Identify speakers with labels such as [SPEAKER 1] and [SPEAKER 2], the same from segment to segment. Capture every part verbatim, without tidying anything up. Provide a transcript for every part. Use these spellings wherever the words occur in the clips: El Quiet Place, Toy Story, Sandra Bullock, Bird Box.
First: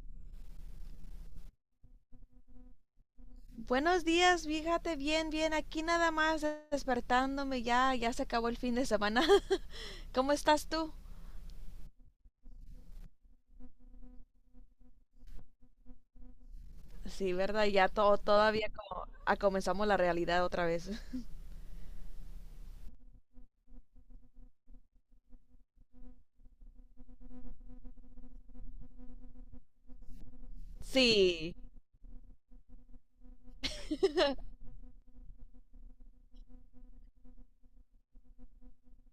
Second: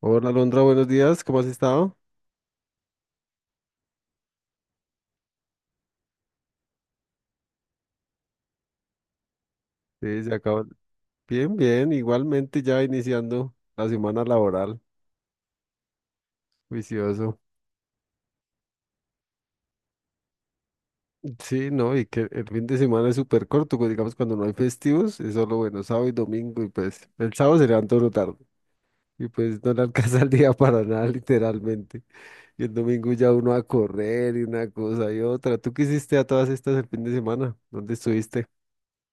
[SPEAKER 1] Hola Alondra, buenos días, ¿cómo has estado?
[SPEAKER 2] Buenos días, fíjate bien, bien, aquí nada más despertándome, ya, ya se acabó el fin de semana.
[SPEAKER 1] Sí,
[SPEAKER 2] ¿Cómo
[SPEAKER 1] se acabó.
[SPEAKER 2] estás tú?
[SPEAKER 1] Bien, bien, igualmente ya iniciando la semana laboral,
[SPEAKER 2] Sí,
[SPEAKER 1] vicioso.
[SPEAKER 2] ¿verdad? Ya todo, todavía como ah, comenzamos la realidad otra vez.
[SPEAKER 1] Sí, no, y que el fin de semana es súper corto, pues, digamos cuando no hay festivos, es solo bueno, sábado y domingo, y pues el sábado se levanta uno tarde, y pues no le alcanza el día para nada,
[SPEAKER 2] Sí.
[SPEAKER 1] literalmente. Y el domingo ya uno a correr y una cosa y otra. ¿Tú qué hiciste a todas estas el fin de semana? ¿Dónde estuviste?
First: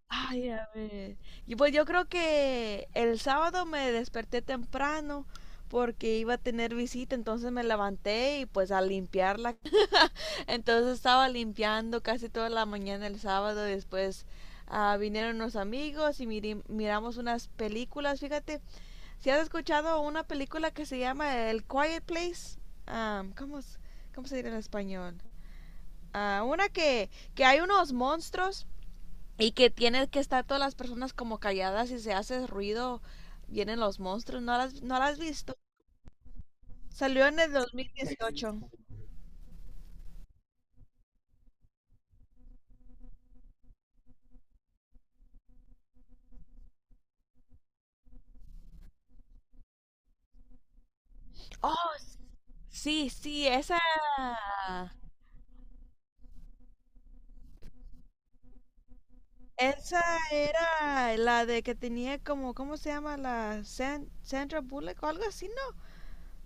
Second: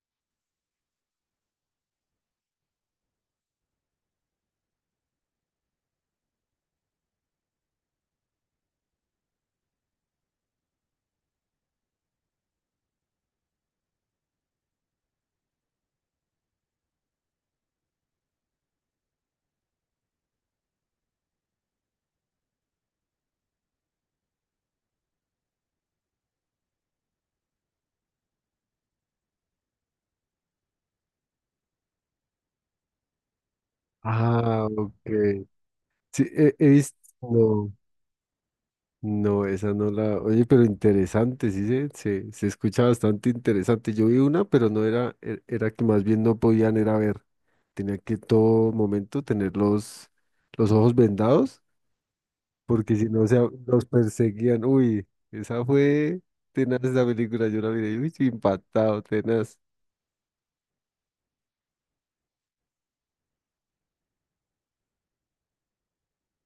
[SPEAKER 2] Ay, a ver. Y pues yo creo que el sábado me desperté temprano porque iba a tener visita, entonces me levanté y pues a limpiar la. Entonces estaba limpiando casi toda la mañana el sábado. Después ah, vinieron unos amigos y miri- miramos unas películas. Fíjate, si has escuchado una película que se llama El Quiet Place. Ah, ¿cómo, es- cómo se dirá en español? Ah, una que, que hay unos monstruos y que tiene que estar todas las personas como calladas y se hace ruido, vienen los monstruos. ¿No
[SPEAKER 1] Ah,
[SPEAKER 2] las, no la has
[SPEAKER 1] ok.
[SPEAKER 2] visto?
[SPEAKER 1] Sí, he, he
[SPEAKER 2] Salió en el
[SPEAKER 1] visto.
[SPEAKER 2] dos mil dieciocho.
[SPEAKER 1] No, esa no la. Oye, pero interesante, sí se, se, se escucha bastante interesante. Yo vi una, pero no era, e- era que más bien no podían era ver. Tenía que todo momento tener los, los ojos vendados,
[SPEAKER 2] Oh,
[SPEAKER 1] porque si
[SPEAKER 2] sí,
[SPEAKER 1] no se
[SPEAKER 2] sí,
[SPEAKER 1] a-
[SPEAKER 2] esa.
[SPEAKER 1] los perseguían. Uy, esa fue tenaz esa película, yo la miré, uy, sí, impactado, tenaz.
[SPEAKER 2] Esa era la de que tenía como, ¿cómo se llama? La San- Sandra Bullock o algo así, ¿no?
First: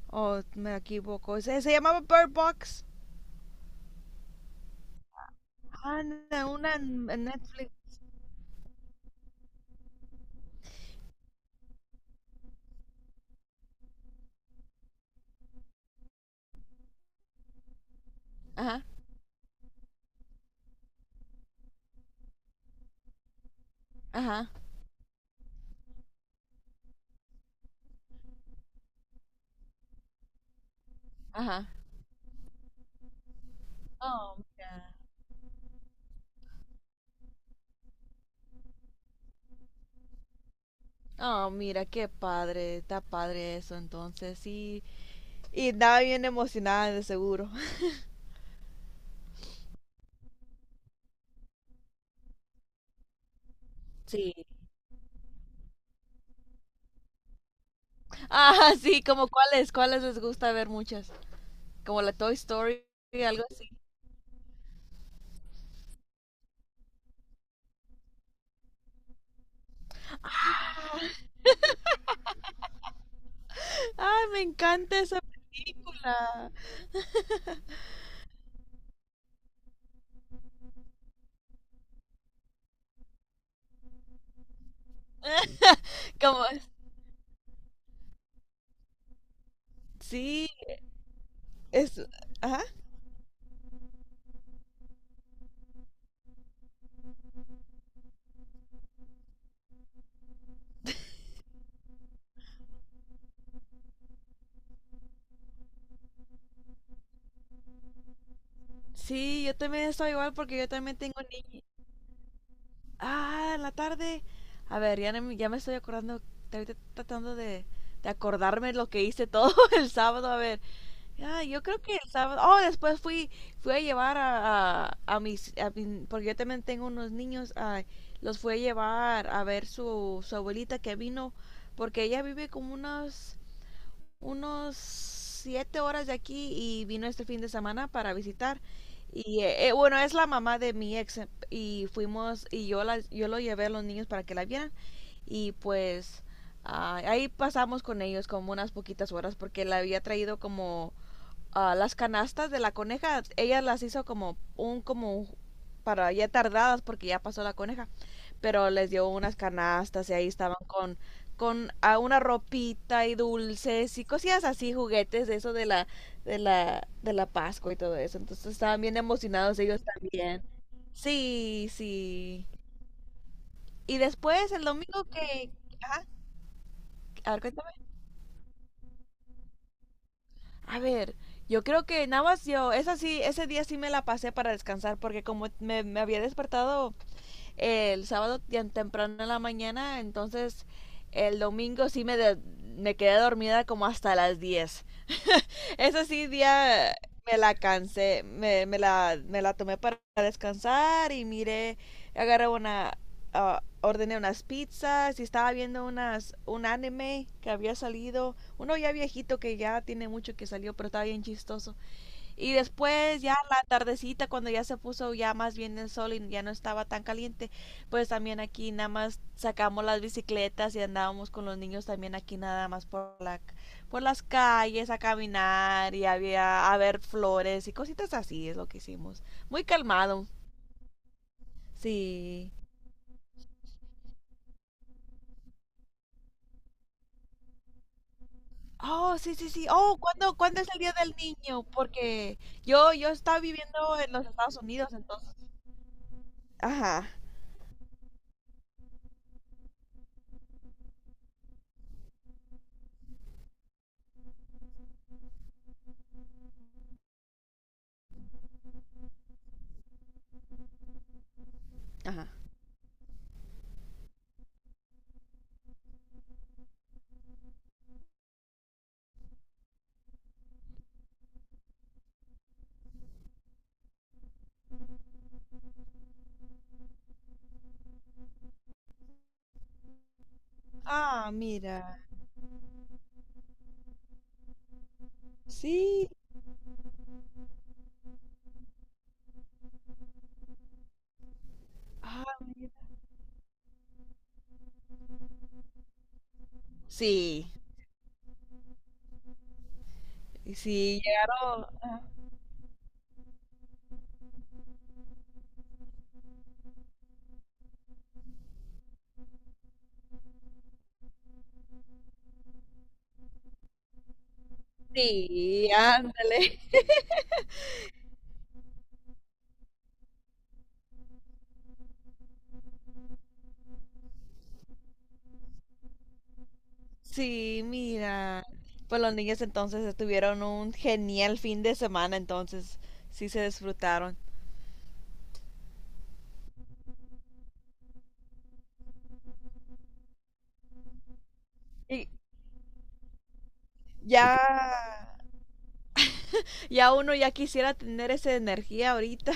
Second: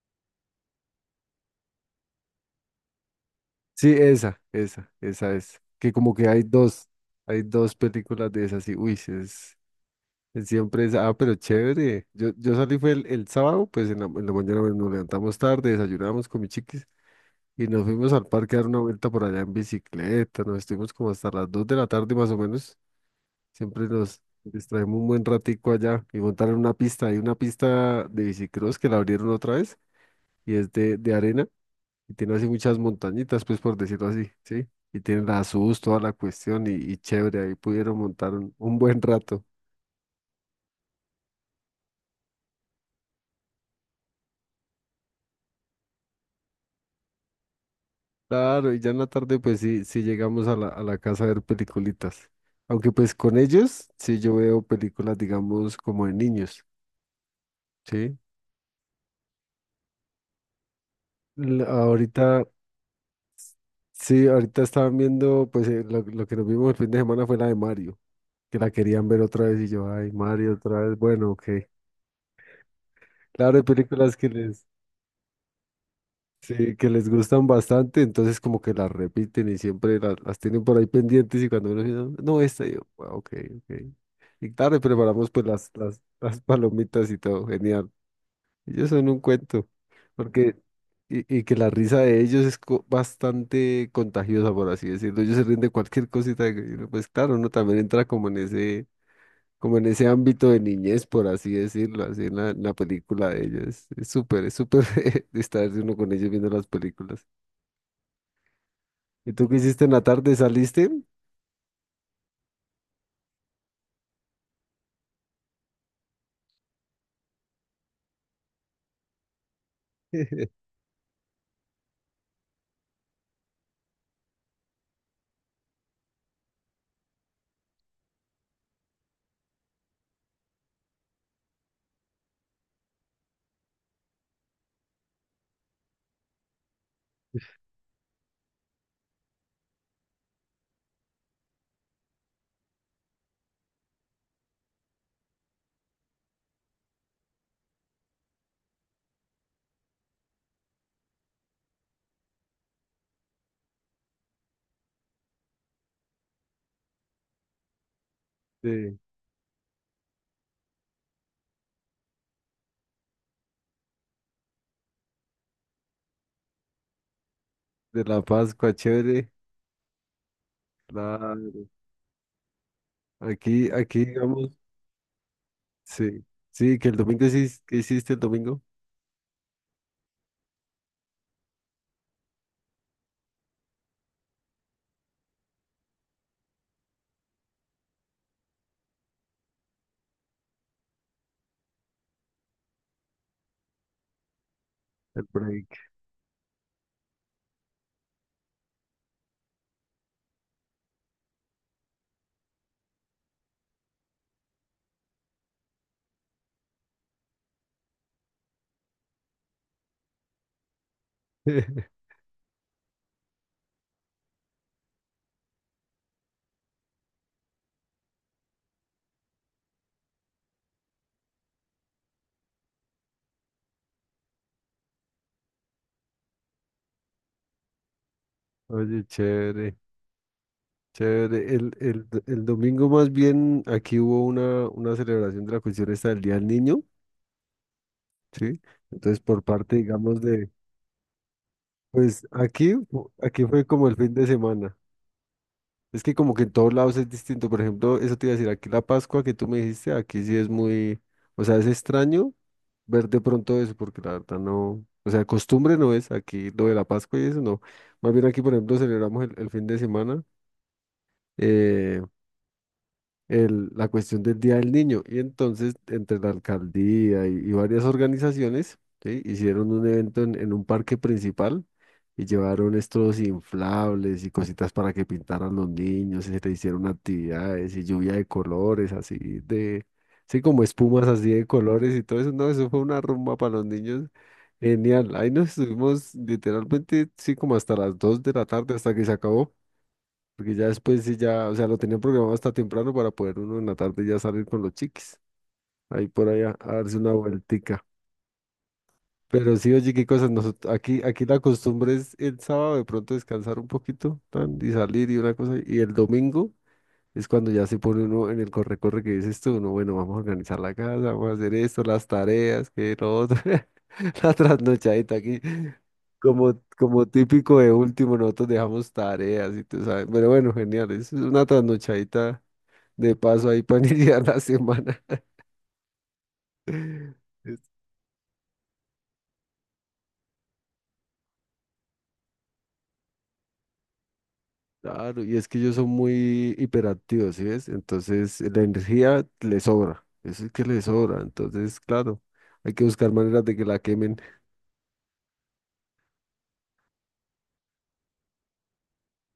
[SPEAKER 2] O me equivoco. Se, se llamaba Bird Box.
[SPEAKER 1] Sí, esa, esa, esa es. Que
[SPEAKER 2] Ah,
[SPEAKER 1] como que hay
[SPEAKER 2] no, una
[SPEAKER 1] dos,
[SPEAKER 2] en en
[SPEAKER 1] hay
[SPEAKER 2] Netflix.
[SPEAKER 1] dos películas de esas, y uy, sí es. Siempre es, ah, pero chévere. Yo, yo salí fue el, el sábado, pues en la, en la, mañana bueno, nos levantamos tarde, desayunamos con mis chiquis y nos fuimos al parque a dar una
[SPEAKER 2] Ajá,
[SPEAKER 1] vuelta por allá en bicicleta. Nos estuvimos como hasta las dos de la tarde más o menos. Siempre nos
[SPEAKER 2] ajá,
[SPEAKER 1] distraemos un buen ratico allá y montaron una pista. Hay una pista de bicicross que la abrieron otra vez y es de, de arena
[SPEAKER 2] ajá.
[SPEAKER 1] y tiene así muchas montañitas, pues por decirlo así,
[SPEAKER 2] Oh,
[SPEAKER 1] ¿sí?
[SPEAKER 2] mira.
[SPEAKER 1] Y tiene la S U S, toda la cuestión y, y chévere. Ahí pudieron montar un un buen rato.
[SPEAKER 2] Oh, mira, qué padre. Está padre eso, entonces. Sí. Y estaba bien emocionada, de seguro.
[SPEAKER 1] Claro, y ya en la tarde pues sí, sí llegamos a la, a la, casa a ver peliculitas. Aunque pues con ellos sí
[SPEAKER 2] Sí.
[SPEAKER 1] yo veo películas, digamos, como de niños, ¿sí?
[SPEAKER 2] Ah, sí, como cuáles, cuáles les gusta ver muchas.
[SPEAKER 1] L-
[SPEAKER 2] Como la Toy
[SPEAKER 1] ahorita,
[SPEAKER 2] Story, algo
[SPEAKER 1] sí, ahorita estaban viendo, pues eh, lo, lo que nos vimos el fin de semana fue la de Mario, que la querían ver otra vez y yo, ay, Mario otra vez,
[SPEAKER 2] así.
[SPEAKER 1] bueno, ok. Claro, hay películas
[SPEAKER 2] Ay,
[SPEAKER 1] que
[SPEAKER 2] me
[SPEAKER 1] les...
[SPEAKER 2] encanta esa película.
[SPEAKER 1] Sí, que les gustan bastante, entonces como que las repiten y siempre la- las, tienen por ahí pendientes y cuando uno dice, no, no, esta, y yo, "Ah, ok, ok. Y claro, y preparamos pues las, las, las
[SPEAKER 2] Como,
[SPEAKER 1] palomitas y todo, genial. Ellos son un cuento,
[SPEAKER 2] sí,
[SPEAKER 1] porque, y, y que la risa
[SPEAKER 2] es,
[SPEAKER 1] de ellos es
[SPEAKER 2] ajá.
[SPEAKER 1] co- bastante contagiosa, por así decirlo. Ellos se ríen de cualquier cosita, que uno, pues claro, uno también entra como en ese, como en ese, ámbito de niñez, por así decirlo, así en la, en la película de ellos. Es súper, es súper distraerse uno con ellos viendo las películas. ¿Y
[SPEAKER 2] Sí,
[SPEAKER 1] tú qué
[SPEAKER 2] yo
[SPEAKER 1] hiciste
[SPEAKER 2] también
[SPEAKER 1] en la
[SPEAKER 2] estoy igual
[SPEAKER 1] tarde?
[SPEAKER 2] porque yo
[SPEAKER 1] ¿Saliste?
[SPEAKER 2] también tengo niños. Ah, en la tarde. A ver, ya, no me- ya me estoy acordando, ahorita tratando de, de acordarme lo que hice todo el sábado. A ver, ah, yo creo que el sábado. Oh, después fui, fui a llevar a, a, a mis, a mi- porque yo también tengo unos niños. Ah, los fui a llevar a ver su, su abuelita que vino, porque ella vive como unos unos siete horas de aquí y vino este fin de semana para visitar. Y eh, eh, bueno, es la mamá de mi ex eh, y fuimos y yo la, yo lo llevé a los niños para que la vieran y pues ah, ahí pasamos con ellos como unas poquitas horas porque la había traído como ah, las canastas de la coneja, ella las hizo como un como para ya tardadas porque ya pasó la coneja, pero les
[SPEAKER 1] De,
[SPEAKER 2] dio unas canastas y ahí estaban con con ah, una ropita y dulces y cosillas así, juguetes de eso de la de la de la Pascua y todo
[SPEAKER 1] de
[SPEAKER 2] eso.
[SPEAKER 1] la
[SPEAKER 2] Entonces
[SPEAKER 1] Pascua,
[SPEAKER 2] estaban bien
[SPEAKER 1] chévere.
[SPEAKER 2] emocionados ellos también.
[SPEAKER 1] Claro.
[SPEAKER 2] Sí, sí.
[SPEAKER 1] Aquí,
[SPEAKER 2] Y
[SPEAKER 1] aquí, digamos,
[SPEAKER 2] después el domingo que ajá,
[SPEAKER 1] sí. Sí, que el domingo,
[SPEAKER 2] a ver,
[SPEAKER 1] sí, ¿qué
[SPEAKER 2] cuéntame.
[SPEAKER 1] hiciste el domingo?
[SPEAKER 2] A ver, yo creo que nada más yo, esa sí, ese día sí me la pasé para descansar porque como me, me había despertado el sábado tan temprano en la mañana, entonces el domingo sí me, de- me quedé dormida como hasta las diez.
[SPEAKER 1] El break.
[SPEAKER 2] Ese sí día me la cansé, me, me la, me la tomé para descansar y miré, agarré una, ah, ordené unas pizzas y estaba viendo unas, un anime que había salido, uno ya viejito que ya tiene mucho que salió, pero estaba bien chistoso. Y después ya la tardecita cuando ya se puso ya más bien el sol y ya no estaba tan caliente, pues también aquí nada más sacamos las bicicletas y andábamos con los niños también aquí nada más por la por las calles a caminar y había a ver flores y cositas así es lo que
[SPEAKER 1] Oye,
[SPEAKER 2] hicimos. Muy
[SPEAKER 1] chévere,
[SPEAKER 2] calmado.
[SPEAKER 1] chévere. El, el, el
[SPEAKER 2] Sí.
[SPEAKER 1] domingo más bien aquí hubo una, una celebración de la cuestión esta del Día del Niño, ¿sí?
[SPEAKER 2] Oh,
[SPEAKER 1] Entonces
[SPEAKER 2] sí,
[SPEAKER 1] por
[SPEAKER 2] sí, sí.
[SPEAKER 1] parte,
[SPEAKER 2] Oh,
[SPEAKER 1] digamos,
[SPEAKER 2] ¿cuándo,
[SPEAKER 1] de,
[SPEAKER 2] cuándo es el Día del Niño?
[SPEAKER 1] pues
[SPEAKER 2] Porque
[SPEAKER 1] aquí,
[SPEAKER 2] yo yo
[SPEAKER 1] fu-
[SPEAKER 2] estaba
[SPEAKER 1] aquí fue
[SPEAKER 2] viviendo
[SPEAKER 1] como el
[SPEAKER 2] en
[SPEAKER 1] fin
[SPEAKER 2] los
[SPEAKER 1] de
[SPEAKER 2] Estados
[SPEAKER 1] semana.
[SPEAKER 2] Unidos, entonces.
[SPEAKER 1] Es que como que en todos lados
[SPEAKER 2] Ajá,
[SPEAKER 1] es distinto. Por ejemplo, eso te iba a decir, aquí la Pascua que tú me dijiste, aquí sí es muy, o sea, es extraño ver de pronto eso, porque la verdad no, o sea, costumbre no es aquí lo de la Pascua y eso no. Más bien aquí, por ejemplo, celebramos el, el fin de semana. eh,
[SPEAKER 2] ajá.
[SPEAKER 1] el- la cuestión del Día del Niño. Y entonces, entre la alcaldía y, y varias organizaciones, ¿sí? Hicieron un evento en, en, un parque principal y llevaron estos inflables y cositas para que pintaran los niños y se le hicieron actividades y lluvia de colores, así de, sí, como espumas
[SPEAKER 2] Ah,
[SPEAKER 1] así de colores
[SPEAKER 2] mira.
[SPEAKER 1] y todo eso. No, eso fue una rumba para los niños. Genial, ahí nos
[SPEAKER 2] Sí,
[SPEAKER 1] estuvimos literalmente, sí, como hasta las dos de la tarde, hasta que se acabó. Porque ya después sí ya, o sea, lo tenían
[SPEAKER 2] ah,
[SPEAKER 1] programado hasta
[SPEAKER 2] mira.
[SPEAKER 1] temprano para poder uno en la tarde ya salir con los chiquis. Ahí por allá a a darse una
[SPEAKER 2] Sí,
[SPEAKER 1] vueltica. Pero sí, oye, qué cosas. Nosotros, aquí,
[SPEAKER 2] sí,
[SPEAKER 1] aquí la
[SPEAKER 2] llegaron.
[SPEAKER 1] costumbre
[SPEAKER 2] Ajá.
[SPEAKER 1] es el sábado de pronto descansar un poquito tan, y salir y una cosa. Y el domingo. Es cuando ya se pone uno en el corre-corre que dices tú, no, bueno, vamos a organizar la casa, vamos a hacer esto, las tareas, que lo otro, la trasnochadita aquí.
[SPEAKER 2] Sí, ándale.
[SPEAKER 1] Como, como típico de último, nosotros dejamos tareas y tú sabes. Pero bueno, genial, es una trasnochadita de paso ahí para iniciar la semana.
[SPEAKER 2] Sí,
[SPEAKER 1] Es-
[SPEAKER 2] mira. Pues los niños entonces tuvieron un genial fin de semana, entonces sí se disfrutaron.
[SPEAKER 1] Claro, y es que ellos son muy hiperactivos, ¿sí ves? Entonces la energía les sobra, eso es que les sobra. Entonces,
[SPEAKER 2] Y
[SPEAKER 1] claro, hay que buscar maneras de que la quemen.
[SPEAKER 2] ya, ya uno ya quisiera tener esa energía ahorita.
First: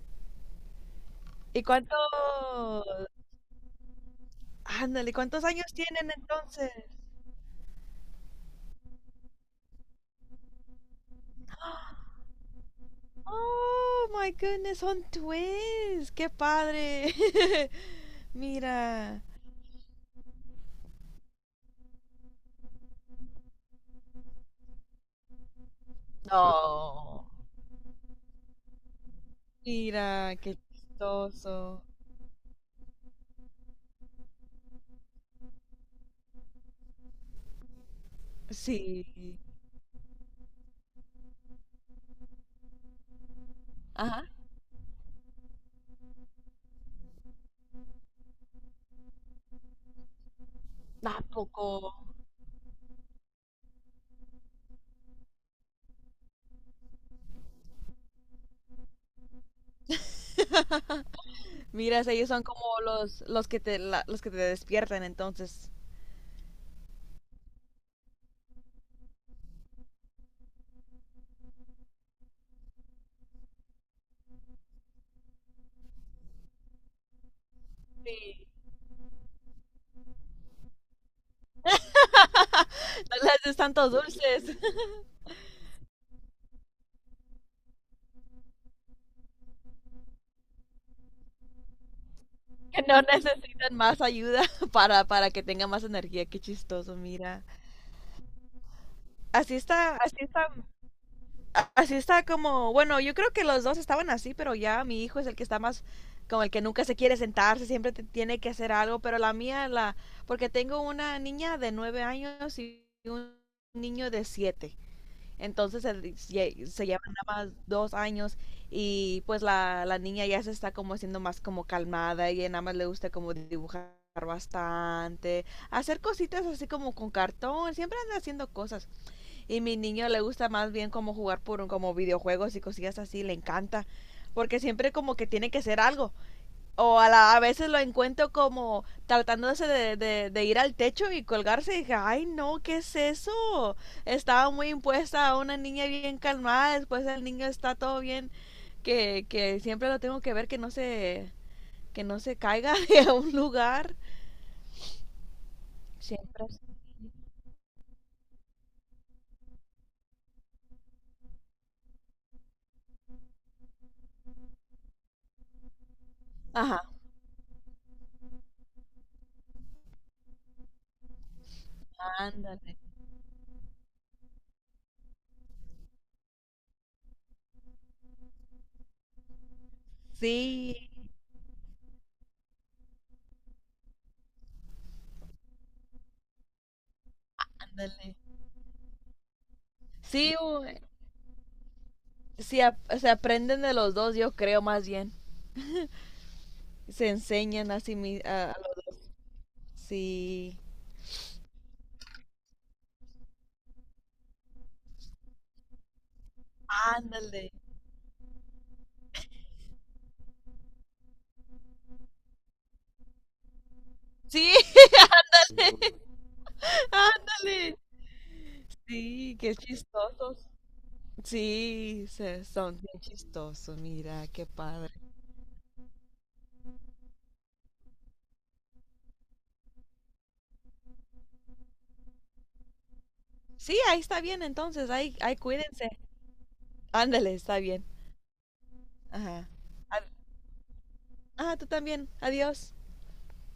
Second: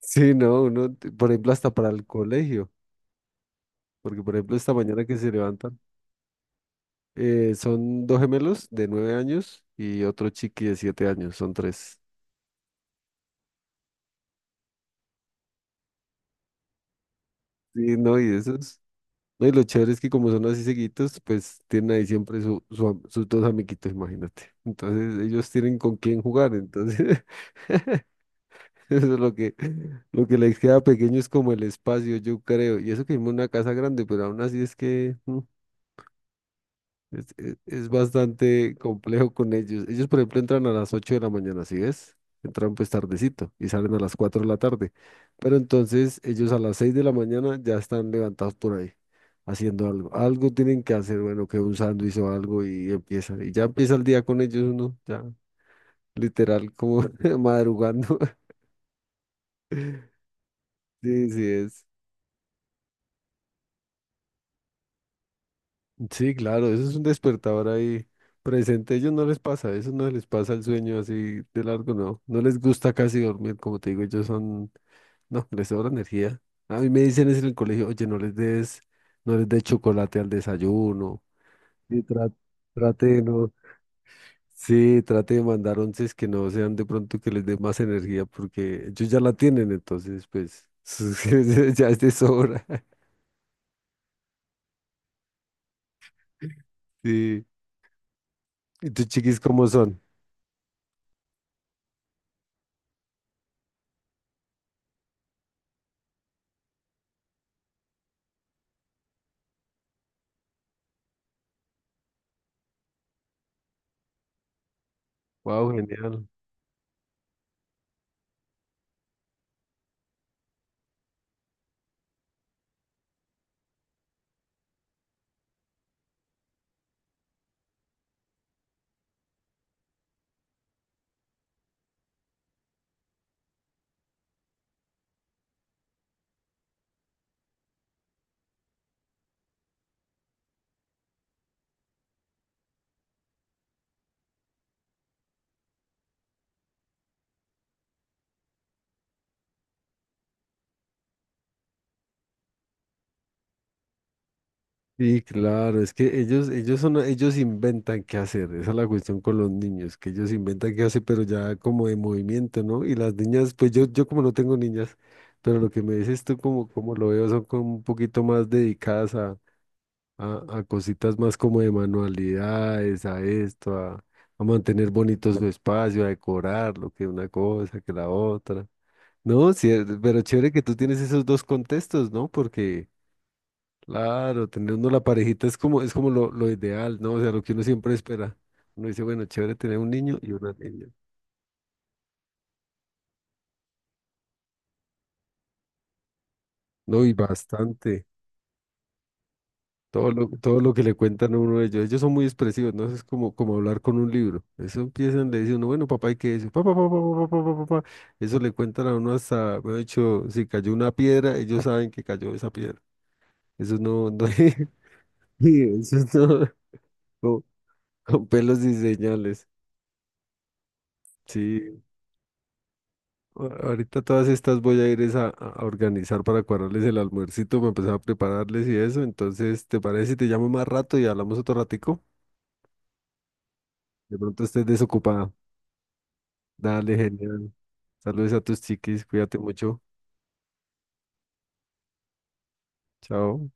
[SPEAKER 1] Sí, no, uno, t- por ejemplo,
[SPEAKER 2] ¿Y
[SPEAKER 1] hasta para
[SPEAKER 2] cuánto?
[SPEAKER 1] el colegio, porque por ejemplo, esta mañana
[SPEAKER 2] Ándale,
[SPEAKER 1] que se
[SPEAKER 2] ¿cuántos años
[SPEAKER 1] levantan,
[SPEAKER 2] tienen entonces?
[SPEAKER 1] eh, son dos gemelos de nueve años y otro chiqui de siete años, son tres.
[SPEAKER 2] Oh my goodness, son twins. Qué padre.
[SPEAKER 1] Sí, no, y esos,
[SPEAKER 2] Mira.
[SPEAKER 1] no, y lo chévere es que como son así seguitos, pues tienen ahí siempre su, su am- sus dos amiguitos, imagínate. Entonces, ellos tienen con quién jugar, entonces,
[SPEAKER 2] No.
[SPEAKER 1] eso es lo que, lo que
[SPEAKER 2] Mira, qué
[SPEAKER 1] les queda pequeño es como el
[SPEAKER 2] chistoso.
[SPEAKER 1] espacio, yo creo. Y eso que vimos una casa grande, pero aún así es que. mm, Es, es- es bastante
[SPEAKER 2] Sí.
[SPEAKER 1] complejo con ellos. Ellos, por ejemplo, entran a las ocho de la mañana, ¿sí ves? Entran pues tardecito y salen a las
[SPEAKER 2] Ajá.
[SPEAKER 1] cuatro de la tarde. Pero entonces ellos a las seis de la mañana ya están levantados por ahí, haciendo algo. Algo tienen que
[SPEAKER 2] ¿A
[SPEAKER 1] hacer, bueno, que
[SPEAKER 2] poco?
[SPEAKER 1] un sándwich o algo y empieza. Y ya empieza el día con ellos uno, ya literal como madrugando. Sí, sí es.
[SPEAKER 2] Mira, si ellos son como los, los que te, la- los que te despiertan, entonces.
[SPEAKER 1] Sí, claro, eso es un despertador ahí presente. A ellos no les pasa, eso no les pasa el sueño así de largo, no. No les gusta casi dormir, como te digo, ellos son, no, les sobra energía. A mí me dicen es en el colegio, oye, no les
[SPEAKER 2] Sí.
[SPEAKER 1] des, no les des chocolate al desayuno. Y tra- trate
[SPEAKER 2] No
[SPEAKER 1] de
[SPEAKER 2] les
[SPEAKER 1] no,
[SPEAKER 2] des tantos dulces.
[SPEAKER 1] sí, trate de mandar onces que no sean de pronto que les dé más energía, porque ellos ya la tienen, entonces, pues, ya es de sobra.
[SPEAKER 2] Que no necesitan más ayuda para, para que tengan más energía. Qué chistoso, mira.
[SPEAKER 1] Sí. ¿Y tus chiquis
[SPEAKER 2] Así
[SPEAKER 1] cómo
[SPEAKER 2] está,
[SPEAKER 1] son?
[SPEAKER 2] así está así está como, bueno, yo creo que los dos estaban así, pero ya mi hijo es el que está más como el que nunca se quiere sentarse, siempre te- tiene que hacer algo, pero la mía, la, porque tengo una niña de nueve años y un niño de siete,
[SPEAKER 1] Wow,
[SPEAKER 2] entonces se,
[SPEAKER 1] genial.
[SPEAKER 2] lle- se llevan nada más dos años y pues la, la niña ya se está como haciendo más como calmada y nada más le gusta como dibujar bastante, hacer cositas así como con cartón, siempre anda haciendo cosas. Y mi niño le gusta más bien como jugar por un, como videojuegos y cosillas así, le encanta. Porque siempre como que tiene que ser algo. O a, la, a veces lo encuentro como tratándose de, de, de ir al techo y colgarse. Y dije, ay no, ¿qué es eso? Estaba muy impuesta a una niña bien calmada. Después el niño está todo bien. Que, que siempre lo tengo que ver que no se, que no se caiga de un lugar.
[SPEAKER 1] Sí, claro, es que
[SPEAKER 2] Siempre.
[SPEAKER 1] ellos, ellos son, ellos inventan qué hacer, esa es la cuestión con los niños, que ellos inventan qué hacer, pero ya como de movimiento, ¿no? Y las niñas, pues yo, yo, como no tengo niñas, pero lo que me dices tú como,
[SPEAKER 2] Ajá.
[SPEAKER 1] como lo veo son como un poquito más dedicadas a, a, a cositas más como de
[SPEAKER 2] Ándale.
[SPEAKER 1] manualidades, a esto, a, a mantener bonito su espacio, a decorar lo que una cosa, que la otra. No, sí, pero chévere que tú
[SPEAKER 2] Sí,
[SPEAKER 1] tienes esos dos contextos, ¿no? Porque claro, tener uno la parejita es como, es como lo, lo ideal, ¿no? O sea, lo que uno siempre
[SPEAKER 2] ándale.
[SPEAKER 1] espera. Uno dice, bueno, chévere tener un niño y
[SPEAKER 2] Sí,
[SPEAKER 1] una
[SPEAKER 2] u-
[SPEAKER 1] niña.
[SPEAKER 2] sí, a- o sea, aprenden de los dos, yo creo más bien.
[SPEAKER 1] No,
[SPEAKER 2] Se
[SPEAKER 1] y
[SPEAKER 2] enseñan a sí
[SPEAKER 1] bastante.
[SPEAKER 2] mismos.
[SPEAKER 1] Todo lo, todo
[SPEAKER 2] Sí.
[SPEAKER 1] lo que le cuentan a uno de ellos. Ellos son muy expresivos, ¿no? Eso es como, como hablar con un libro. Eso empiezan, le dicen uno, bueno, papá, ¿y qué es eso? Papá, papá, papá, papá,
[SPEAKER 2] Ándale.
[SPEAKER 1] papá, papá. Eso le cuentan a uno hasta, de hecho, si cayó una piedra, ellos saben que cayó esa piedra. Eso no, no,
[SPEAKER 2] Sí,
[SPEAKER 1] eso no, con
[SPEAKER 2] ándale.
[SPEAKER 1] con pelos y
[SPEAKER 2] Sí,
[SPEAKER 1] señales.
[SPEAKER 2] qué chistosos.
[SPEAKER 1] Sí,
[SPEAKER 2] Sí, se, son bien
[SPEAKER 1] A-
[SPEAKER 2] chistosos.
[SPEAKER 1] ahorita
[SPEAKER 2] Mira,
[SPEAKER 1] todas
[SPEAKER 2] qué
[SPEAKER 1] estas voy a
[SPEAKER 2] padre.
[SPEAKER 1] ir es a, a, organizar para cuadrarles el almuercito, para empezar a prepararles y eso. Entonces, ¿te parece si te llamo más rato y hablamos otro ratico?
[SPEAKER 2] Sí, ahí
[SPEAKER 1] De
[SPEAKER 2] está bien,
[SPEAKER 1] pronto estés
[SPEAKER 2] entonces. Ahí,
[SPEAKER 1] desocupada.
[SPEAKER 2] ahí cuídense.
[SPEAKER 1] Dale,
[SPEAKER 2] Ándale,
[SPEAKER 1] genial.
[SPEAKER 2] está bien.
[SPEAKER 1] Saludos a tus chiquis, cuídate
[SPEAKER 2] Ajá.
[SPEAKER 1] mucho.
[SPEAKER 2] Ad- Ah, tú también. Adiós.
[SPEAKER 1] Chao.